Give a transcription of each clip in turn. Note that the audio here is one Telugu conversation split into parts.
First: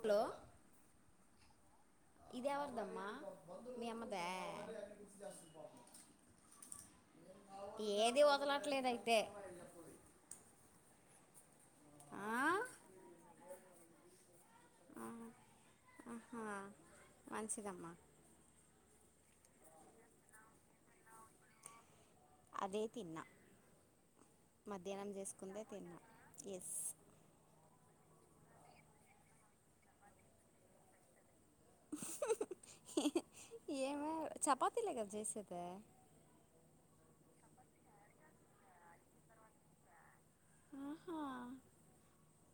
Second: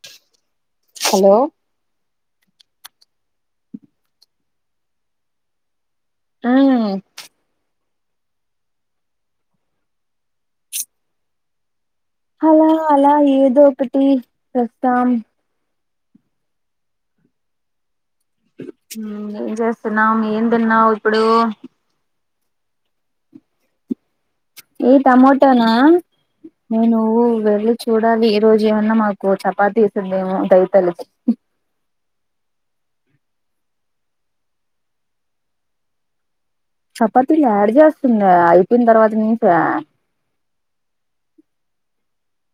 హలో హలో ఇది ఎవరిదమ్మా మీ అమ్మదా. మ్మ్ ఏదీ వదలట్లేదు అయితే ఆ? అలా అలా ఏదో ఒకటి చెప్తాం ఆహా మంచిదమ్మా ఉమ్మ్ ఏం చేస్తున్నావ్ అమ్మి ఏం తిన్నావు ఇప్పుడు అదే తిన్నా ఏ మధ్యాహ్నం చేసుకుందే టమోటోనా తిన్నా ఎస్ ఏ నువ్వు వెళ్లి చూడాలి ఈరోజు ఏమన్నా మాకు చపాతీ ఎసిందేమో డౌటేలే ఏమో చపాతీలే కదా చేసేది చపాతీలు యాడ చేస్తుంది అయిపోయిన తర్వాత నుంచి ఆహా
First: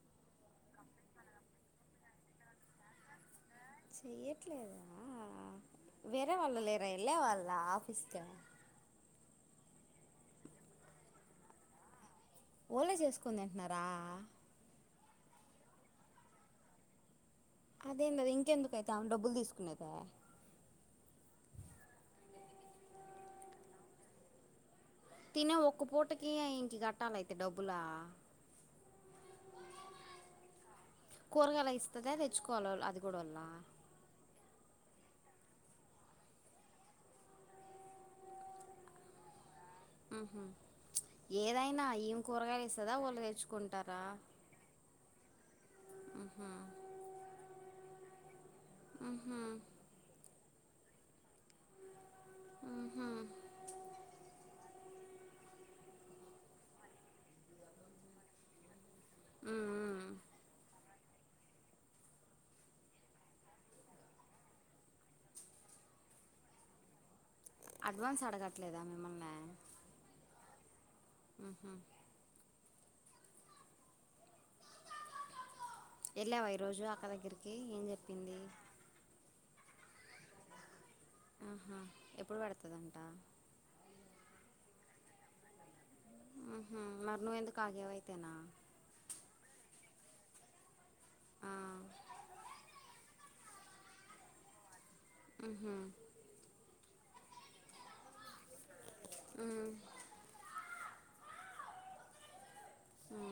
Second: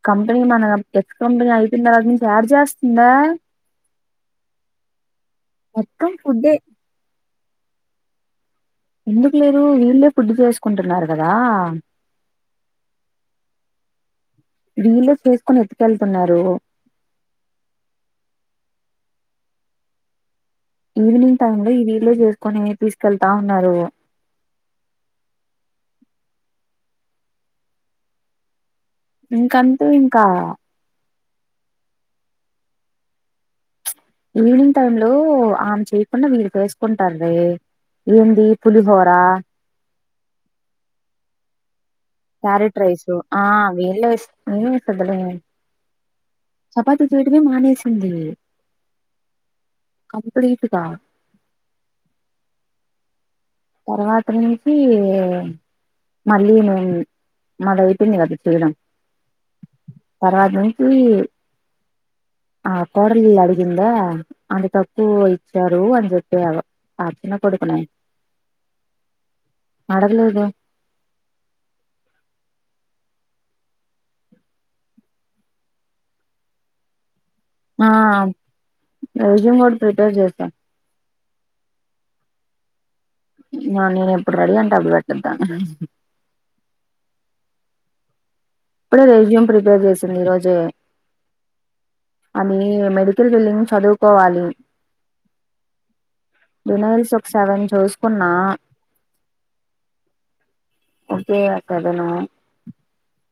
కంపెనీ మన ఎక్స్ కంపెనీ అయిపోయినా తర్వాత నుంచి యాడ చేస్తుందే ఆ చెయ్యట్లేదా మొత్తం వేరే ఫుడ్డే వాళ్ళు లేరా ఎళ్ళే వాళ్ళా ఆఫీస్‌కి ఎందుకు లేరు వీళ్ళే ఫుడ్డు చేసుకుంటున్నారు కదా ఓలే చేసుకొని తింటున్నారా వీళ్ళే చేసుకుని ఎతుకెళ్తున్నారు అదేందది ఇంకెందుకైతే ఆమె డబ్బులు తీసుకునేది ఈవినింగ్ టైమ్‌లో ఈ వీళ్లే చేసుకుని తీసుకెళ్తా ఉన్నారు తినే ఒక్క పూటకి ఇంటి కట్టాలయితే డబ్బులా ఇంకంతే ఇంకా కూరగాయలు ఇస్తాద తెచ్చుకోవాల అది కూడా వల్ల ఈవినింగ్ టైమ్‌లో ఆమె చేయకుండా వీళ్ళు చేసుకుంటార్రే ఏంది పులిహోరా మ్మ్ఉహ్మ్ ఏదైనా ఈమె కూరగాయలు ఇస్తాదా వాళ్ళు తేచుకుంటారా ఆమె ఇస్తాదిలే మ్మ్ఉహ్మ్ చపాతి చేయడమే మానేసింది మ్మ్ఉహ్మ్ కంప్లీట్‌గా మ్మ్ఉహ్మ్ తర్వాత నుంచి మళ్ళీ మేం మాది అయిపోంది కదా చేయడం ఉమ్మ్ తర్వాత నుంచి ఆ కోడల్రిలు అడిగిందా అంత తక్కువ ఇచ్చారు అని చెప్పావ్ ఆ చిన్న కొడుకునే అడ్వాన్స్ అడగట్లేదా మిమ్మల్ని ఆడగలేదే మ్మ్ఉహ్మ్ ఎళ్ళావా ఈరోజు అక్క దగ్గరకి ఆ రెజ్యూమ్ కూడా ప్రిపేర్ చేశా ఆహా ఎప్పుడు పడుతాదంట నాని ఎప్పుడు రెడీ అంటే అప్పుడు పెట్టుద్దా ఆహా మరి నువ్వెందుకు ఆగావు అయితేనా ఇప్పుడే రెజ్యూమ్ ప్రిపేర్ చేసింది ఈరోజే ఆ అది మెడి కల్ బిల్లింగ్ చదువుకోవాలి మ్మ్ఉహ్మ్ రెనావెల్స్ ఒక సెవెన్ చూసుకున్నా ఉ ఒకే [unintelligible] ఆ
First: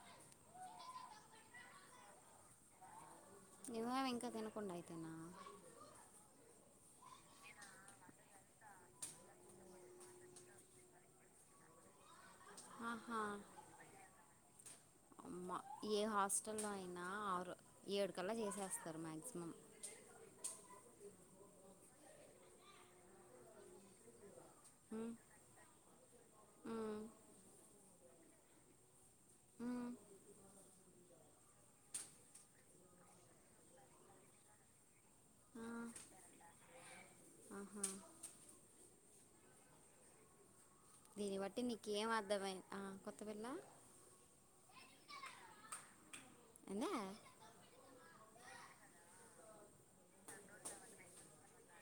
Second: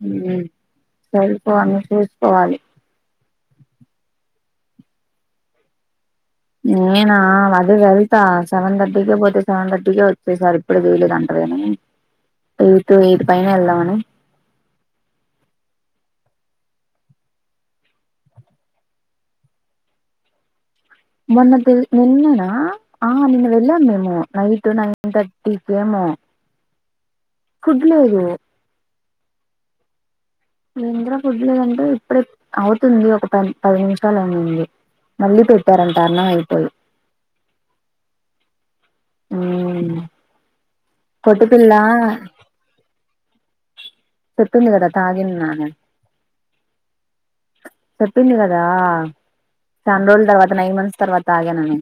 [unintelligible] చూసుకోవాలి నువ్వేమి ఇంకా తినకుండా అయితేనావ్ నేనా అదే వెళ్తా సెవెన్ థర్టీకి పోతే సెవెన్ థర్టీకే వచ్చేసార్ ఇప్పుడు చేయలేదు అంటారు ఆని ఊరికే ఏఇటు పైనే వెళ్దామని అమ్మా ఏ హాస్టల్లో అయిన ఆరు ఏడుకల్లా చేసేస్తారు మ్యాక్సిమం మొన్న నిన్ననా ఆ నిన్న వెళ్ళాం మేము నైట్ నైన్ ఉమ్ థర్ టీ కేమో ఫుడ్ లేదు ఇంద్ర ఫుడ్ లోదంటే ఇప్పుడే అవుతుంది ఒక ప పది నిమిషాలు అనింది మళ్ళీ పెట్టారంట అన్నం అయిపో [unintelligible] ఆహా ఊ దీని బట్టి నీకు ఏం అర్ధంమై ఆ కొత్త పిల్ల చెప్పింది కదా తాగింన్నా [unintelligible] అని [unintelligible] చెప్పింది కదా చాన్ రోజుల తర్వాత నైన్ మంత్స్ తర్వాత తాగాను అని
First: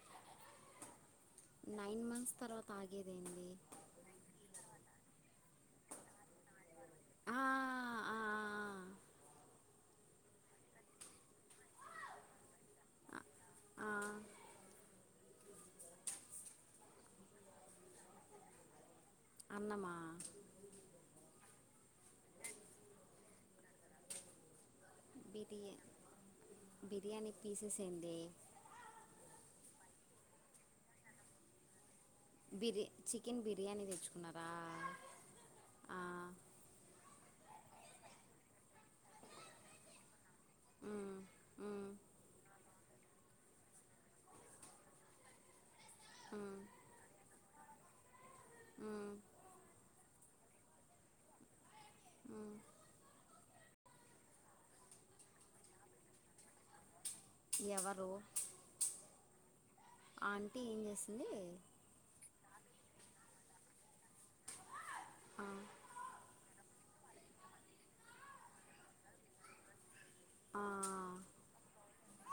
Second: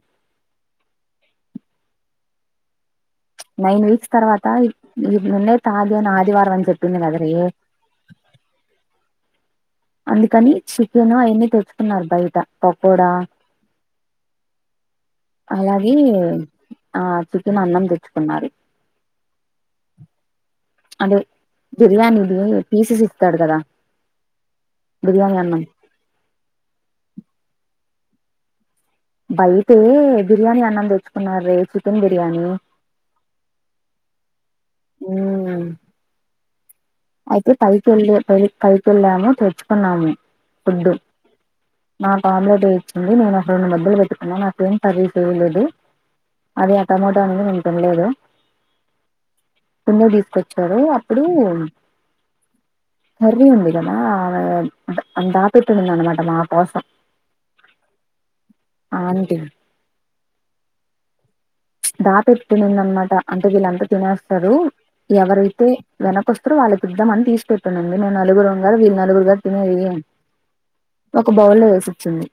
నైన్ మంత్స్ తర్వాత తాగేది ఏంది నైన్ వీక్స్ తర్వాత ఈ నిన్నే తాగను ఆదివారం అని చెప్పింది ఆ, కదవే ఆ, అందుకని చికెను అవన్ని తెచ్చుకున్నారు బయట పకోడ ఆ అలాగే ఆ చికెన్ అన్నం తెచ్చుకున్నారు అన్నమ అదే బిర్యానీది పీసెస్ ఇస్తాడు కదా బిర్యానీ అన్నం బిర్యా బిర్యానీ పీసెస్ ఏందే బయటే బిర్యానీ అన్నం తెచ్చుకున్నారు వే చికన్ బిర్యానీ బిర్ చికెన్ బిర్యానీ తెచ్చుకున్నారా ఉమ్ ఆ అయితే పైకి వెళ్ళె పై పైకి వెళ్ళాము తెచ్చుకున్నాము ఫుడ్డు ఉమ్, ఉమ్, నాక్ ఆమ్లెట్ ఏయిచ్చుకుంది నేను ఒక్క రెండు ముద్దలు పెట్టుకున్నా నాకేం కర్రిస్ ఏయలేదు ఉమ్, అదే ఆ టమాటో అని నేను తినలేదు ఆ ముందుకు తీసుకొచ్చాడు అప్పుడు ఉ కర్రీ ఉంది కదా [unintelligible] దాపెటింద్ది అన్నమాట మాకోసం ఎవరు ఆంటీ ఆంటీ ఏం చేసింది దాపెట్నింది అన్నమాట అంటే వీళ్ళంతా తినేస్తారు ఆ, ఎవరైతే వెనకొస్తరు వాళ్ళికిద్దామని తీసి పెట్టానండి మేం నలుగురం గదా వీళ్ళు నలుగురు గదా తినేది ఆ ఒక బౌల్లో వేసి ఇచ్చింది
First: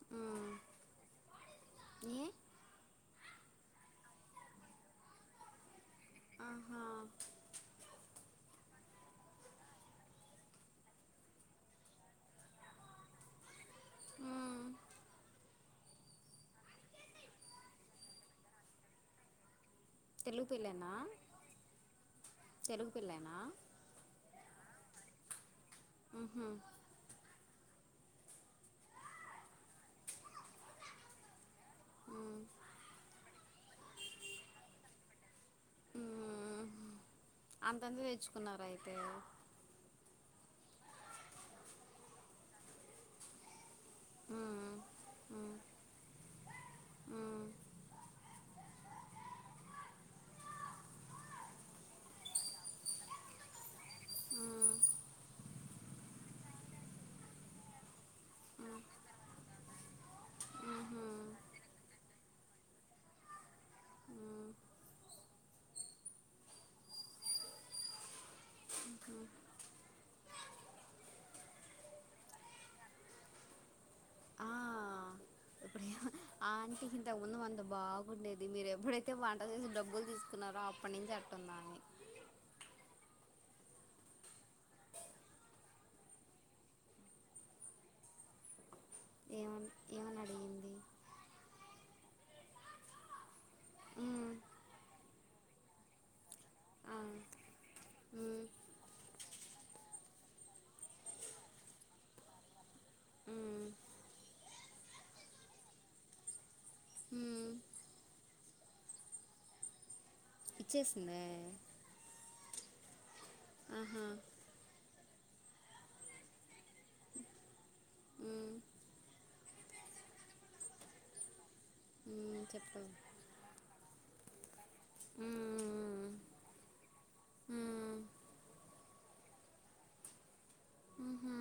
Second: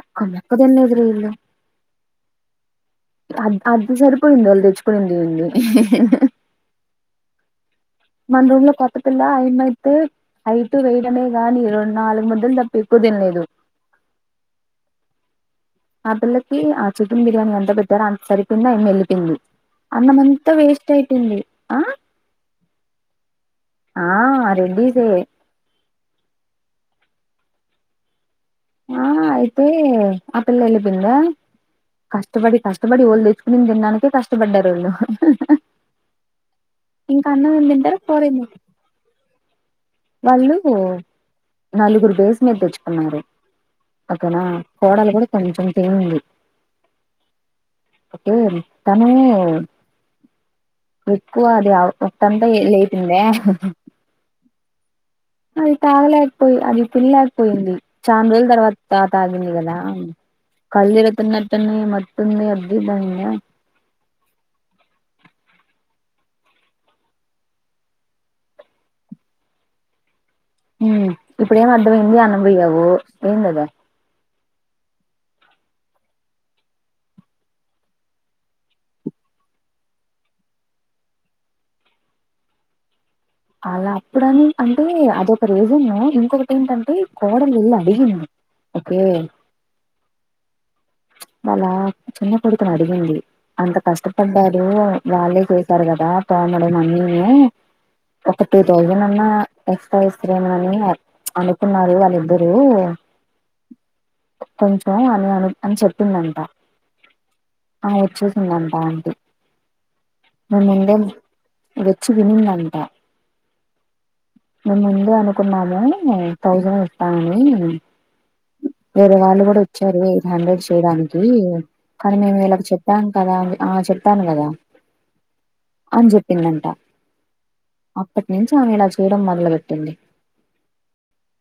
ఒక్క ముక్క ఉమ్, తిన్లేదురా వీళ్లు ఏ అద్ అది సరిపోయింది వాళ్ళు తెచ్చుకునింది ఆహా మన ఊర్ల కొత్త పిల్ల ఆయమ్మైతే అయిటు వేయడమే గాని రెండు నాలుగు ముద్దలు తప్ప ఎక్కువ తినలేదు ఉమ్, ఆ పిల్లకి ఆ చికెన్ బిర్యానీ ఎంత పెట్టారో అంత సరిపోంది ఆయమ్మి ఏళ్లిపోయింది తెలుగు అన్నమంతా వేస్ట్ పిల్లేనా అయిపోయింది ఆ తెలుగు పిల్లేనా ఆ రెండు చే ఉహూ ఆ అయితే ఆ పిల్ల ఎల్లీపోయింద ఉమ్ కష్టపడి కష్టపడి వాళ్లు తెచ్చుకునింది తినడానికే కష్టపడ్డారు వళ్లు ఉమ్ ఇంకా అన్నం ఏం తింటారు కూరేం తి తెల్ వాళ్ళు నలుగురు బేస్ మీద తెచ్చుకున్నారు పక్కన ఉమ్ కోడలు కూడా కొంచెం తినింది ఊ ఒసేయ్ తను ఎక్కువ అది పొట్టంతా ఎ లేసిందే ఆ అది తాగలేకపోయి అది తినలేకపోయింది చానా రోజుల తర్వాత త తాగింది కదా కళ్లు ఉహు తిరుగుతున్నట్టు ఉన్నయి మత్తు ఉంది అది ఇది దాన్య ఆ ఇప్పుడ ఏం అర్ధమైంది అనంబయ్యవు ఏందదా ఎప్పుడు ఆ ఆంటి ఇంతకుముందు అంత బాగుండేది మీరు ఎప్పుడైతే వంట చేసి డబ్బులు తీసుకున్నారో అప్పటి నుంచి అట్టుందామె అలా అప్పుడని అంటే అద ఒక రీజన్ ఇంకొకటి ఏంటంటే కోడలు ఎల్లి అడిగింది ఓకే ఏమన్ ఏమని అడిగింది వాళ్ళ చిన్న కొడుకును అడిగింది అంత ఉమ్ కష్టపడ్డారు వాళ్ళే చేశారు కదా పాముడ ఎమో ఆ అయింది ఉమ్ ఒక టూ థౌజండ్ అన్నా ఎక్స్ట్రా ఇస్తారేమో అని అనుకున్నారు వాళ్ళిద్దరు ఉమ్ కొంచెం అని అని అని చెప్పిందంట ఊ ఆ ఇచ్చేసిందంటా ఆంటీ నా ముందే ఇచ్చేసిందే వచ్చి వినిందంటా ఆహా మేము ముందే అనుకున్నాము థౌజండ్ ఇస్తామని ఊ వేరే వాళ్ళు కూడా వచ్చారు హ్యాండ్రడ్ కు చేయడానికి కానీ మేము ఉమ్ ఇలాకి చెప్పు చెప్పాం కదా అంది ఆ చెపాను కదా ఊ అని చెప్పిందంట ఉమ్ అప్పటినుంచి ఈమె ఇలా చేయడం మొదలు పెట్టింది ఉహు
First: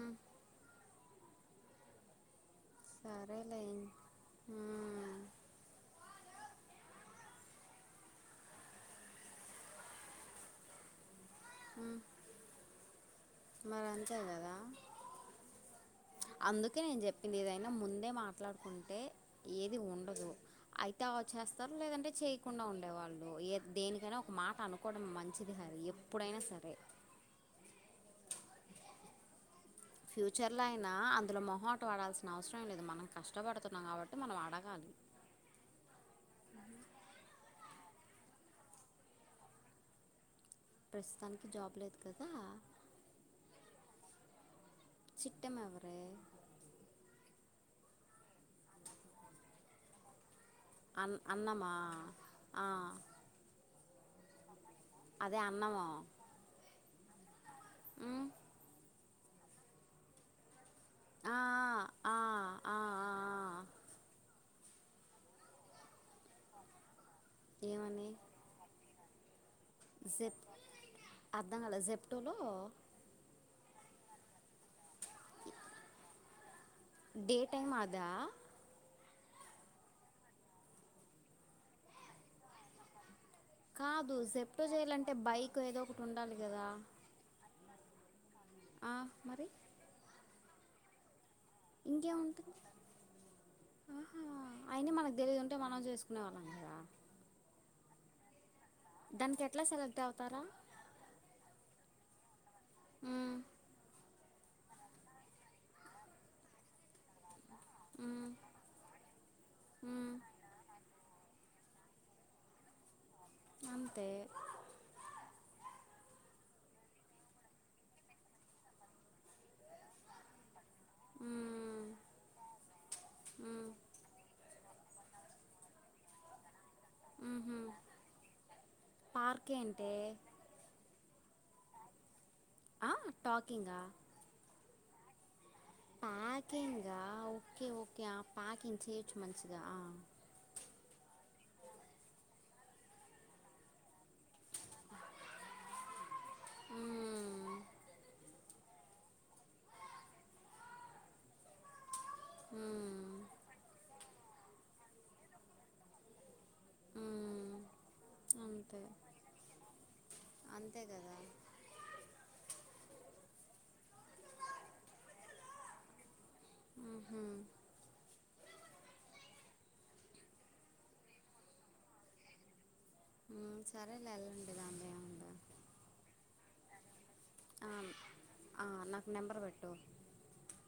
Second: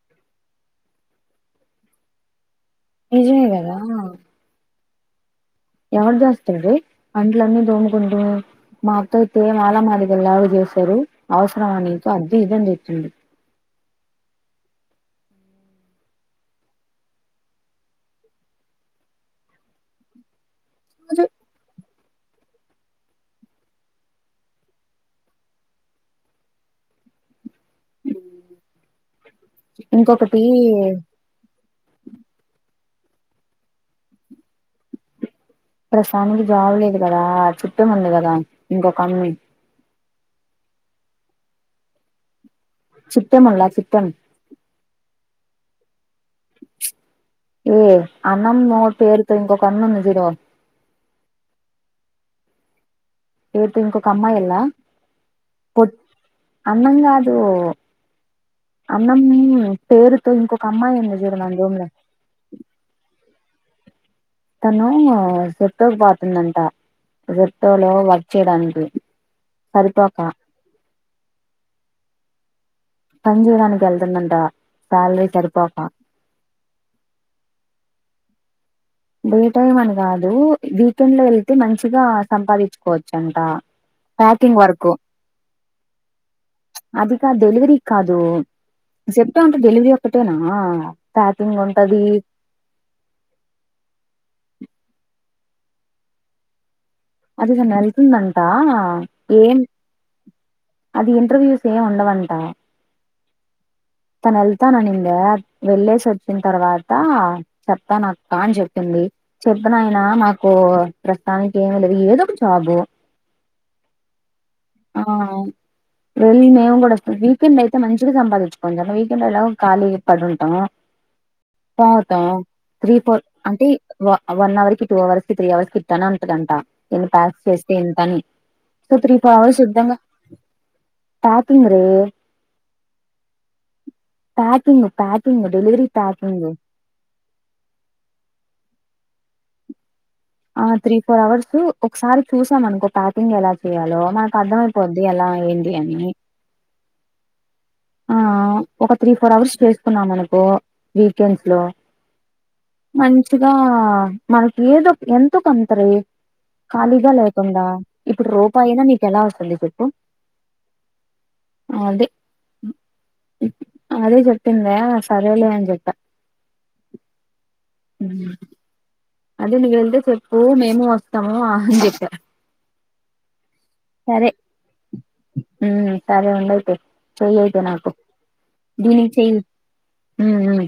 నిజమే సరేలే కదా ఉమ్, ఎవడు దాస్తడే అంట్లన్నీ దోముకుంటూ మా అత్త అయితే మాల మాదిగల్ లావ్ చేస్తారు అవసరమ నీకు అద్ధి ఇధని తిట్టింది అ అంచారు గదా అందుకే నేన్జెప్పింది ఏదైనా ముందే మాట్లాడుకుంటే ఏది ఉండదు అయితేవో చేస్తారు లేదంటే చేయ్ కుండా ఉండేవాళ్ళు ఏ దేనికైనా ఒక మాట అనుకోవడం మంచిది కద ఎప్పుడైనా సరే ఇంకొకటి ఫ్యూచర్లో అయినా అందులో మొహ మాట వడాల్సిన అవసరమేలేదు మనం కష్టబడుతున్నాం గాబట్టి మనం ఆడగాలి ప్రసాన్కి జాబ్ లేదు గదా చుట్టముంది గదా ఇంకొక అన్ ప్రస్తుతానికి జాబ్ లేదు కదా సుట్టమన్లా సుట్టం చిట్టమెవరే ఈ అన్నం మూడ్ పేర్లతో ఇంకొక అన్నుండు జూడు అన్ అన్నమా ఆ ఎవరితో ఇంకొక అమ్మాయెల్లా అదే అన్నము కొట్ అన్నంగాదూ ఉమ్, అన్నమ్ పేరుతో ఇంకొక అమ్మాయిన్ ఆ ఆ ఆ ఆ తనూ జెప్టోక్ బాతుందంట రిట్టోలో ఏమని వర్క్ చేయడానికి సరిపోక అర్థంగాలా జెప్టోలో పన్జెయడానికెల్తుందంట సాలరీ సరిపోక డే టైమ్ అదా డే టైమ్ అని గాదూ వీకెండ్లో వెళ్తే మంచిగా సంపాదిచ్చుకోవచ్చంట కాదు జెప్టో జేయాలంటే బైకొ ఏదోకటి ఉండాలి గదా అది కాద్ డెలివరీ కాదు జెప్టో మరి అంటే డెలివరీ ఒక్కటేనా ప్యాకింగు ఇంకేముంటుంది ఆహా అయినా మనకుదెలియదు ఉంటే మనం జేసుకునే వాళ్ళం గదా అది గనెల్తుందంటా దానికెట్ల సెలెక్టవుతారా అది ఇంటర్వ్యూస్ ఏంవుండవంటా ఊ తనెళ్తాననిందీ వెళ్ళేసి ఒచ్చిన్ తర్వాత మ్మ్ చెప్తానక్కా అన్జెప్పింది చెప్పునాయనా మ్మ్ మాకూ ప్రస్తుతానికి ఏమిలే ఏదొక జాబు అంతే ఆ వెళ్లి మేం గూడొస్తం వీకెండయితే మంచిగ సంపాదించుకోచ్చని వీకెండ్ ఎలాగు ఖాళీయే పడుంటాము మ్మ్ పోతంవు త్రీ ఫోర్ అంటే మ్మ్ వ వన్ అవర్ కి టూ అవర్స్ కి త్రీ అవర్స్ కి ఇట్టనే ఉంటదంట ఇన్ని మ్మ్ ప్యాక్స్ హు చేస్తే ఇంతని ఉంటుంది బాగ పార్క్ ఏంటే శుద్ధంగ టాకింగు రే ఆ టాకింగా ప్యాకింగ్ ప్యాకింగ్ డెలివరీ ప్యాకింగ్ ప్యాకింగా ఓకే ఓకే ఆ పాకింగ్ చేయొచ్చు మంచిగా ఆ ఆ త్రీ ఫోర్ అవర్సు ఒకసారి చూసాం అనుకో ప్యాకింగ్ ఎలా చెయాలో మనకర్థమై పోద్ది ఎలా ఏంది అనీ ఉమ్మ్ ఆ ఒక త్రీ, ఫోర్ అవర్స్ తీసుకున్నాం అనుకో, వీకెండ్స్ లో మ్మ్, మంచిగా మనకి ఏదో, ఎంతో కొంతరే ఖాళీగా మ్మ్. లేకుండా, ఇప్పుడు రూపాయినా నీకు ఎలా వస్తుంది చెప్పు. అంతేగదా అదే అదే చెప్పిందా, [unintelligible] సరేలే అని జెప్ప ఉహుమ్ అదే నువ్ వెళ్తే చెప్పు, మేము వస్తాము ఆహా అని చెప్పా. మ్, సరేలే సరే ఎల్లండి రమ్య అందా ఉమ్ సరే ఉండైతే చెయ్యి అయితే ఆ, నాకు, ఆ, నాకు దీనికి నెంబర్ చెయిన్ పెట్టు ఉమ్మ్ ఉమ్